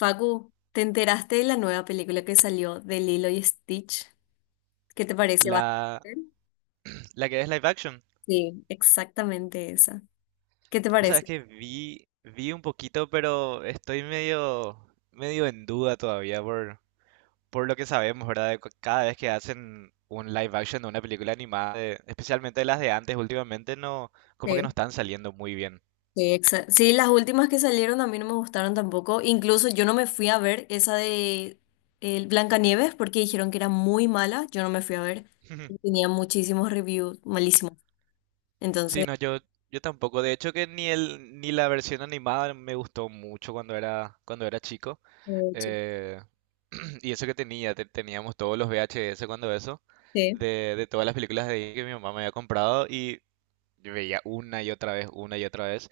Facu, ¿te enteraste de la nueva película que salió de Lilo y Stitch? ¿Qué te parece? ¿Vas a La, ver? la que es live action. Sí, exactamente esa. ¿Qué te O sea, es parece? que vi, vi un poquito, pero estoy medio, medio en duda todavía por lo que sabemos, ¿verdad? Cada vez que hacen un live action de una película animada, de- especialmente las de antes, últimamente no, como que no Sí. están saliendo muy bien. Sí, las últimas que salieron a mí no me gustaron tampoco. Incluso yo no me fui a ver esa de el Blancanieves porque dijeron que era muy mala. Yo no me fui a ver. Y tenía muchísimos reviews malísimos. Sí, Entonces, no, yo tampoco. De hecho que ni el, ni la versión animada me gustó mucho cuando era chico. eh, sí. Eh, y eso que teníamos todos los VHS cuando eso, Sí, de todas las películas de Disney que mi mamá me había comprado y yo veía una y otra vez, una y otra vez.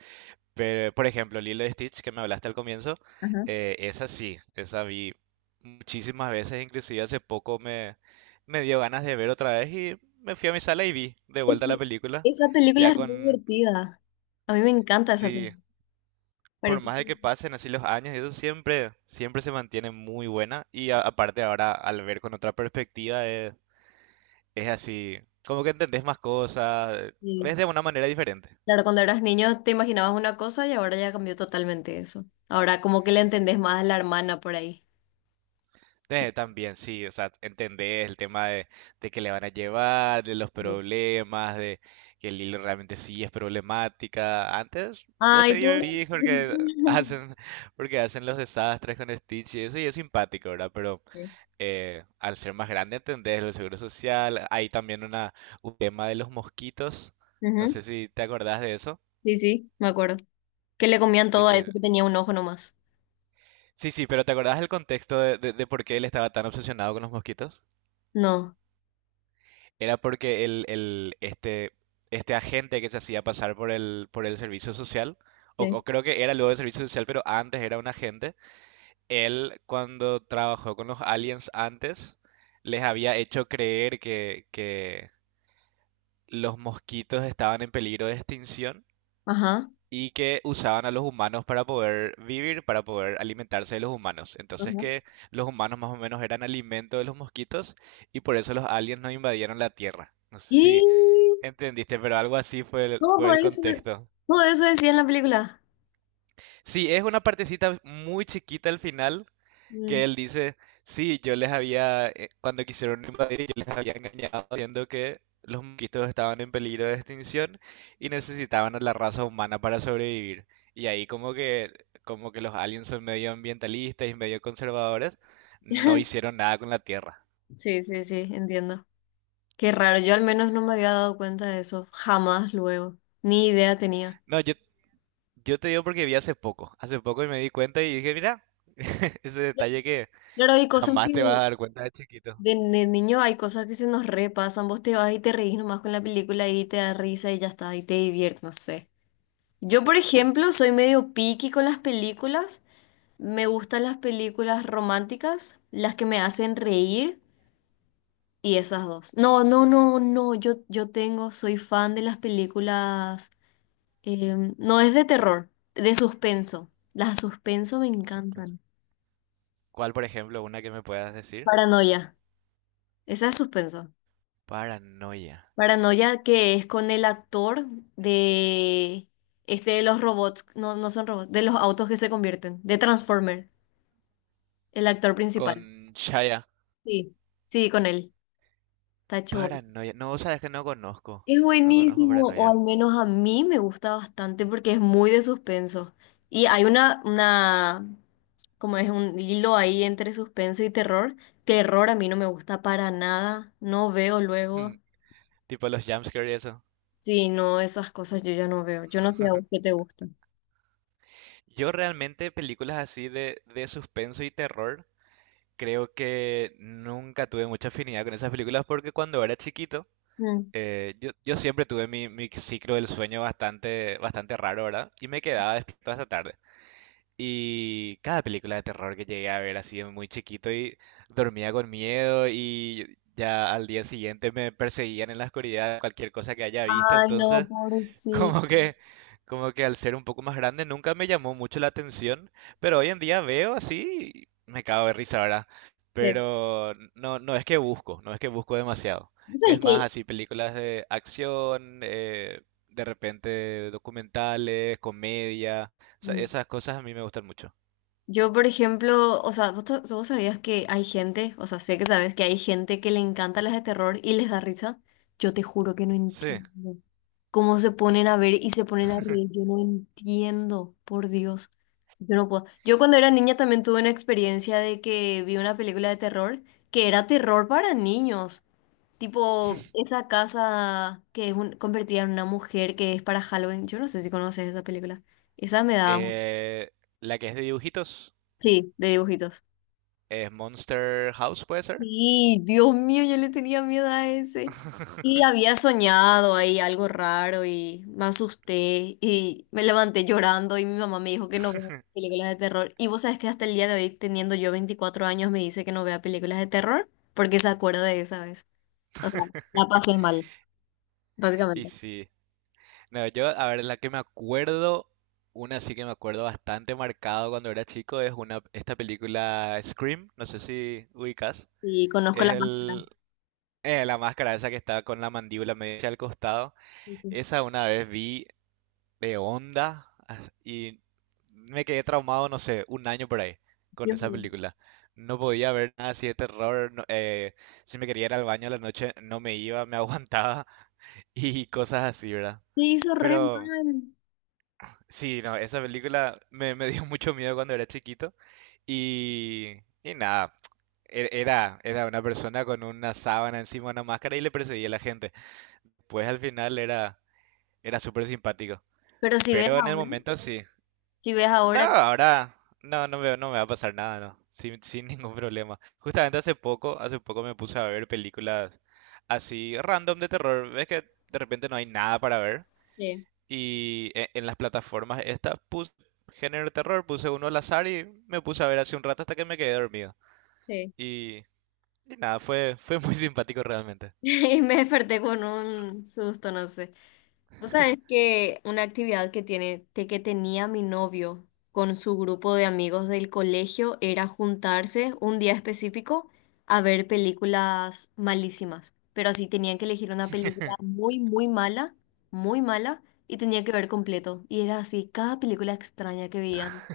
Pero, por ejemplo, Lilo y Stitch, que me hablaste al comienzo, ajá. Esa sí, esa vi muchísimas veces, inclusive me dio ganas de ver otra vez y me fui a mi sala y vi de Es vuelta la que película, Esa película ya es muy con, divertida. A mí me encanta esa sí, película. por Parece más que... de que pasen así los años, eso siempre, siempre se mantiene muy buena. Aparte ahora, al ver con otra perspectiva, es así, como que entendés más cosas, ves sí. de una manera diferente. Claro, cuando eras niño te imaginabas una cosa y ahora ya cambió totalmente eso. Ahora como que le entendés más a la hermana por ahí. También sí, o sea, entendés el tema de que le van a llevar, de los Sí. problemas, de que el hilo realmente sí es problemática. Antes vos te Ay, divertís pobrecita. Hacen, porque hacen los desastres con Stitch y eso, y es simpático, ¿verdad? Pero Sí. Al ser más grande, entendés el seguro social. Hay también una, un tema de los mosquitos. No Ujú. sé si te acordás de eso. Sí, sí, me acuerdo. Que le comían De todo a eso que... que tenía un ojo nomás. Sí, sí, pero ¿te acordás del contexto de por qué él estaba tan obsesionado con los mosquitos? No. Era porque este, este agente que se hacía pasar por el servicio social, Sí. o creo que era luego el servicio social, pero antes era un agente, él cuando trabajó con los aliens antes, les había hecho creer que los mosquitos estaban en peligro de extinción Ajá. y que usaban a los humanos para poder vivir, para poder alimentarse de los humanos. Entonces Ajá. que los humanos más o menos eran alimento de los mosquitos y por eso los aliens no invadieron la Tierra. No sé si Y entendiste, pero algo así fue todo el eso, contexto. todo eso decía en la película. Sí, es una partecita muy chiquita al final, que Mm. él dice, sí, yo les había, cuando quisieron invadir, yo les había engañado diciendo que los mosquitos estaban en peligro de extinción y necesitaban a la raza humana para sobrevivir. Y ahí como que los aliens son medio ambientalistas y medio conservadores, no hicieron nada con la Tierra. Sí, sí, sí, entiendo. Qué raro, yo al menos no me había dado cuenta de eso, jamás luego, ni idea tenía. No, yo te digo porque vi hace poco y me di cuenta y dije, mira, ese detalle que Claro, hay cosas jamás que, te vas a dar cuenta de chiquito. de niño hay cosas que se nos repasan, vos te vas y te reís nomás con la película y te da risa y ya está, y te diviertes, no sé. Yo, por ejemplo, soy medio picky con las películas, me gustan las películas románticas, las que me hacen reír y esas dos. No, no, no, no, yo tengo, soy fan de las películas, no es de terror, de suspenso. Las de suspenso me Suspenso. encantan. ¿Cuál, por ejemplo, una que me puedas decir? Paranoia, esa es suspenso. Paranoia. Paranoia que es con el actor de este de los robots, no, no son robots, de los autos que se convierten, de Transformer, el actor principal. Con Shaya. Sí, sí, con él, Tacho. Bos. Paranoia. No, sabes que no conozco. Es No conozco buenísimo, o Paranoia. al menos a mí me gusta bastante porque es muy de suspenso. Y hay como es un hilo ahí entre suspenso y terror. Terror a mí no me gusta para nada, no veo luego. Tipo los jumpscare y eso. Sí, no, esas cosas yo ya no veo. Yo no sé a vos qué te gusta. Yo realmente películas así de suspenso y terror, creo que nunca tuve mucha afinidad con esas películas porque cuando era chiquito, Mm. Yo siempre tuve mi, mi ciclo del sueño bastante, bastante raro, ¿verdad? Y me quedaba despierto hasta tarde. Y cada película de terror que llegué a ver así de muy chiquito y dormía con miedo y ya al día siguiente me perseguían en la oscuridad cualquier cosa que haya visto, Ay, no, entonces pobrecito. como que, como que al ser un poco más grande nunca me llamó mucho la atención, pero hoy en día veo así y me cago de risa, ¿verdad? Pero no, no es que busco demasiado. ¿Vos sabés Es más que así películas de acción, de repente documentales, comedia, o sea, mm, esas cosas a mí me gustan mucho. yo, por ejemplo, o sea, vos sabías que hay gente, o sea, sé que sabes que hay gente que le encanta las de terror y les da risa? Yo te juro que no Sí. entiendo cómo se ponen a ver y se ponen a reír. Yo no entiendo, por Dios. Yo no puedo. Yo cuando era niña también tuve una experiencia de que vi una película de terror que era terror para niños. Tipo, esa casa convertida en una mujer que es para Halloween. Yo no sé si conoces esa película. Esa me daba mucho. Eh, la que es de dibujitos, Sí, de dibujitos. es Monster House, ¿puede ser? Sí, Dios mío, yo le tenía miedo a ese. Y había soñado ahí algo raro y me asusté y me levanté llorando y mi mamá me dijo que no vea películas de terror. Y vos sabés que hasta el día de hoy, teniendo yo 24 años, me dice que no vea películas de terror porque se acuerda de esa vez. O sea, la pasé mal, Y básicamente. sí. No, yo, a ver, la que me acuerdo, una sí que me acuerdo bastante marcado cuando era chico, es una, esta película Scream, no sé si ubicas, Y conozco es la máscara. el, la máscara esa que está con la mandíbula media al costado, Sí, sí. esa una vez vi de onda as- y me quedé traumado, no sé, un año por ahí con Dios esa mío. película. No podía ver nada así de terror, si me quería ir al baño a la noche no me iba, me aguantaba y cosas así, ¿verdad? Te hizo re Pero... mal. Sí, no, esa película me dio mucho miedo cuando era chiquito y nada, era una persona con una sábana encima, una máscara y le perseguía a la gente. Pues al final era, era súper simpático, Pero si ves pero en el ahora, momento sí. si ves No, ahora, ahora no, no me va a pasar nada, no, sin, sin ningún problema. Justamente hace poco me puse a ver películas así random de terror. Ves que de repente no hay nada para ver sí, y en las plataformas estas puse género de terror, puse uno al azar y me puse a ver hace un rato hasta que me quedé dormido. sí. Y, y nada, fue, fue muy simpático realmente. Y me desperté con un susto, no sé. O sea, es que una actividad que tenía mi novio con su grupo de amigos del colegio era juntarse un día específico a ver películas malísimas. Pero así tenían que elegir una película muy, muy mala, y tenía que ver completo. Y era así, cada película extraña que veían.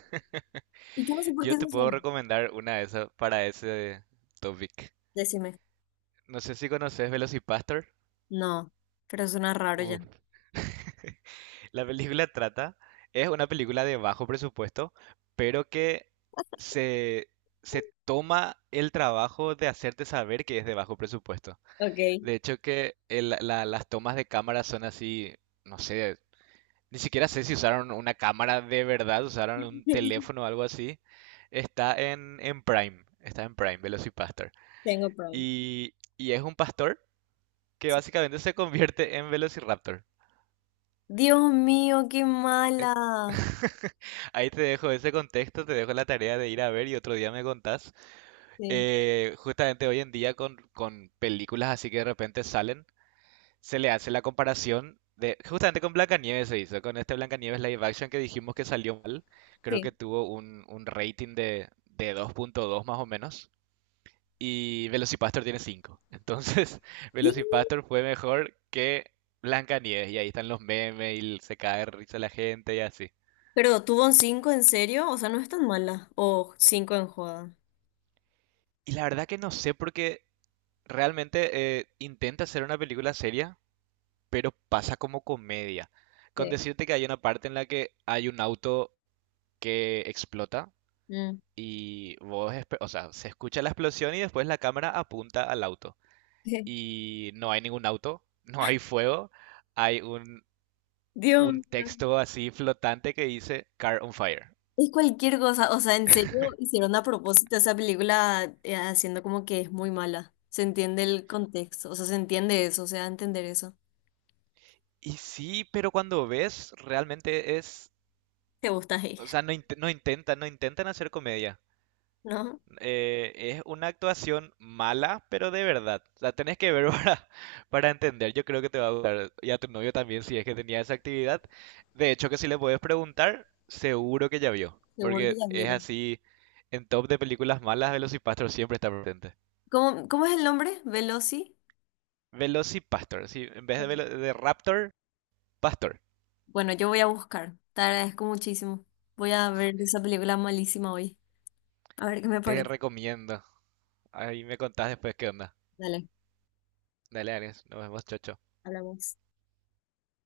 Y yo no sé por Yo qué se te puedo hacían. recomendar una de esas para ese topic. Decime. No sé si conoces Velocipastor. No, pero suena raro ya. Uf, la película trata, es una película de bajo presupuesto, pero que se, se toma el trabajo de hacerte saber que es de bajo presupuesto. Ok, De hecho que las tomas de cámara son así, no sé, ni siquiera sé si usaron una cámara de verdad, usaron un teléfono o algo así. Está en Prime, está en Prime, Velocipastor. tengo prom. Y es un pastor que Sí, básicamente se convierte en Velociraptor. Dios mío, qué mala. Ahí te dejo ese contexto, te dejo la tarea de ir a ver y otro día me contás. Sí, Justamente hoy en día con películas así que de repente salen, se le hace la comparación de, justamente con Blancanieves se hizo, con este Blancanieves live action que dijimos que salió mal, creo que sí, tuvo un rating de 2.2 más o menos, y Velocipastor tiene 5. Entonces, ¿qué? Velocipastor fue mejor que Blancanieves, y ahí están los memes, y se cae de risa la gente y así. Pero tuvo un 5 en serio, o sea, no es tan mala. O cinco en joda. Y la verdad que no sé porque realmente intenta hacer una película seria, pero pasa como comedia. Con Sí. decirte que hay una parte en la que hay un auto que explota. Mm. Y vos, espe- o sea, se escucha la explosión y después la cámara apunta al auto. Y no hay ningún auto, no hay fuego, hay Dios un mío. texto así flotante que dice Car on Fire. Es cualquier cosa, o sea, en serio hicieron a propósito esa película haciendo como que es muy mala. Se entiende el contexto, o sea, se entiende eso, o sea, entender eso. Y sí, pero cuando ves, realmente es, Te gusta ahí, o sea, no, no intentan, no intentan hacer comedia. ¿no? Eh, es una actuación mala, pero de verdad. La tenés que ver para entender. Yo creo que te va a gustar. Y a tu novio también, si es que tenía esa actividad. De hecho, que si le puedes preguntar, seguro que ya vio. Seguro que Porque ya es vieron. así, en top de películas malas, Velocipastor siempre está presente. ¿Cómo, cómo es el nombre? Veloci. Velocipastor, sí, en vez de, velo- de Raptor, Pastor. Bueno, yo voy a buscar. Te agradezco muchísimo. Voy a ver esa película malísima hoy. A ver qué me Te parece. recomiendo. Ahí me contás después qué onda. Dale, Dale, Ares, nos vemos, chocho. hablamos.